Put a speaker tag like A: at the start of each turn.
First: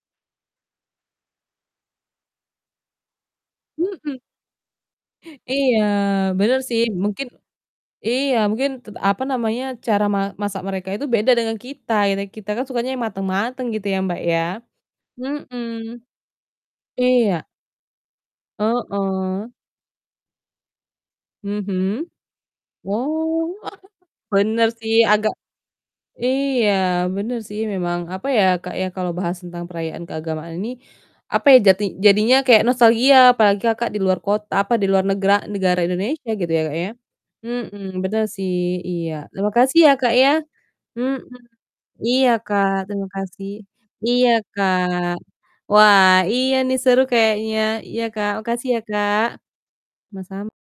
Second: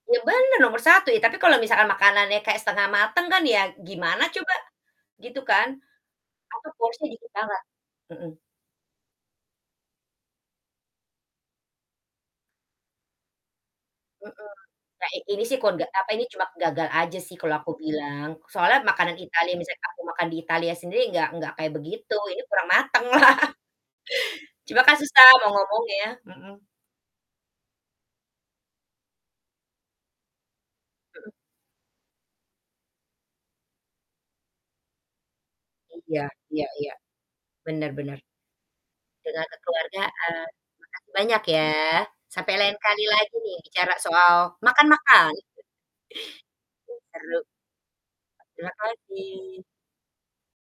A: Ya benar, nomor 1. Ya, tapi kalau misalkan makanannya kayak setengah mateng kan ya,
B: Mhm.
A: gimana coba, gitu kan.
B: Iya, benar
A: Atau
B: sih,
A: porsinya
B: mungkin
A: dikit banget, mhm.
B: iya, mungkin ted apa namanya, cara ma masak mereka itu beda dengan kita, ya kita kan, sukanya yang matang-matang gitu ya, Mbak.
A: Mhm, nah i ini sih
B: Mhm,
A: kok ga ini cuma gagal aja sih
B: iya.
A: kalau aku bilang, soalnya makanan
B: Heeh.
A: Italia misalnya aku makan di Italia sendiri, nggak nggak kayak
B: Mhm,
A: begitu, ini kurang mateng lah.
B: wow! Benar
A: Cuma
B: sih,
A: kan susah,
B: agak
A: mau ngomongnya, mhm.
B: iya, benar sih memang apa ya, Kak, ya, kalau bahas tentang perayaan keagamaan ini,
A: Mhm.
B: apa ya, jati jadinya kayak nostalgia, apalagi Kakak di luar kot apa di luar negra negara
A: Iya
B: Indonesia gitu ya,
A: iya
B: Kak ya.
A: iya.
B: Mhm,
A: Benar benar.
B: benar sih, iya,
A: Dengan
B: terima kasih ya, Kak, ya.
A: kekeluargaan. Makasih
B: Mhm,
A: banyak ya,
B: iya
A: sampai
B: Kak,
A: lain kali
B: terima
A: lagi
B: kasih,
A: nih, bicara
B: iya
A: soal
B: Kak.
A: makan-makan.
B: Wah iya nih,
A: Ih
B: seru
A: seru.
B: kayaknya, iya Kak, makasih
A: Terima
B: ya Kak.
A: kasih.
B: Sama-sam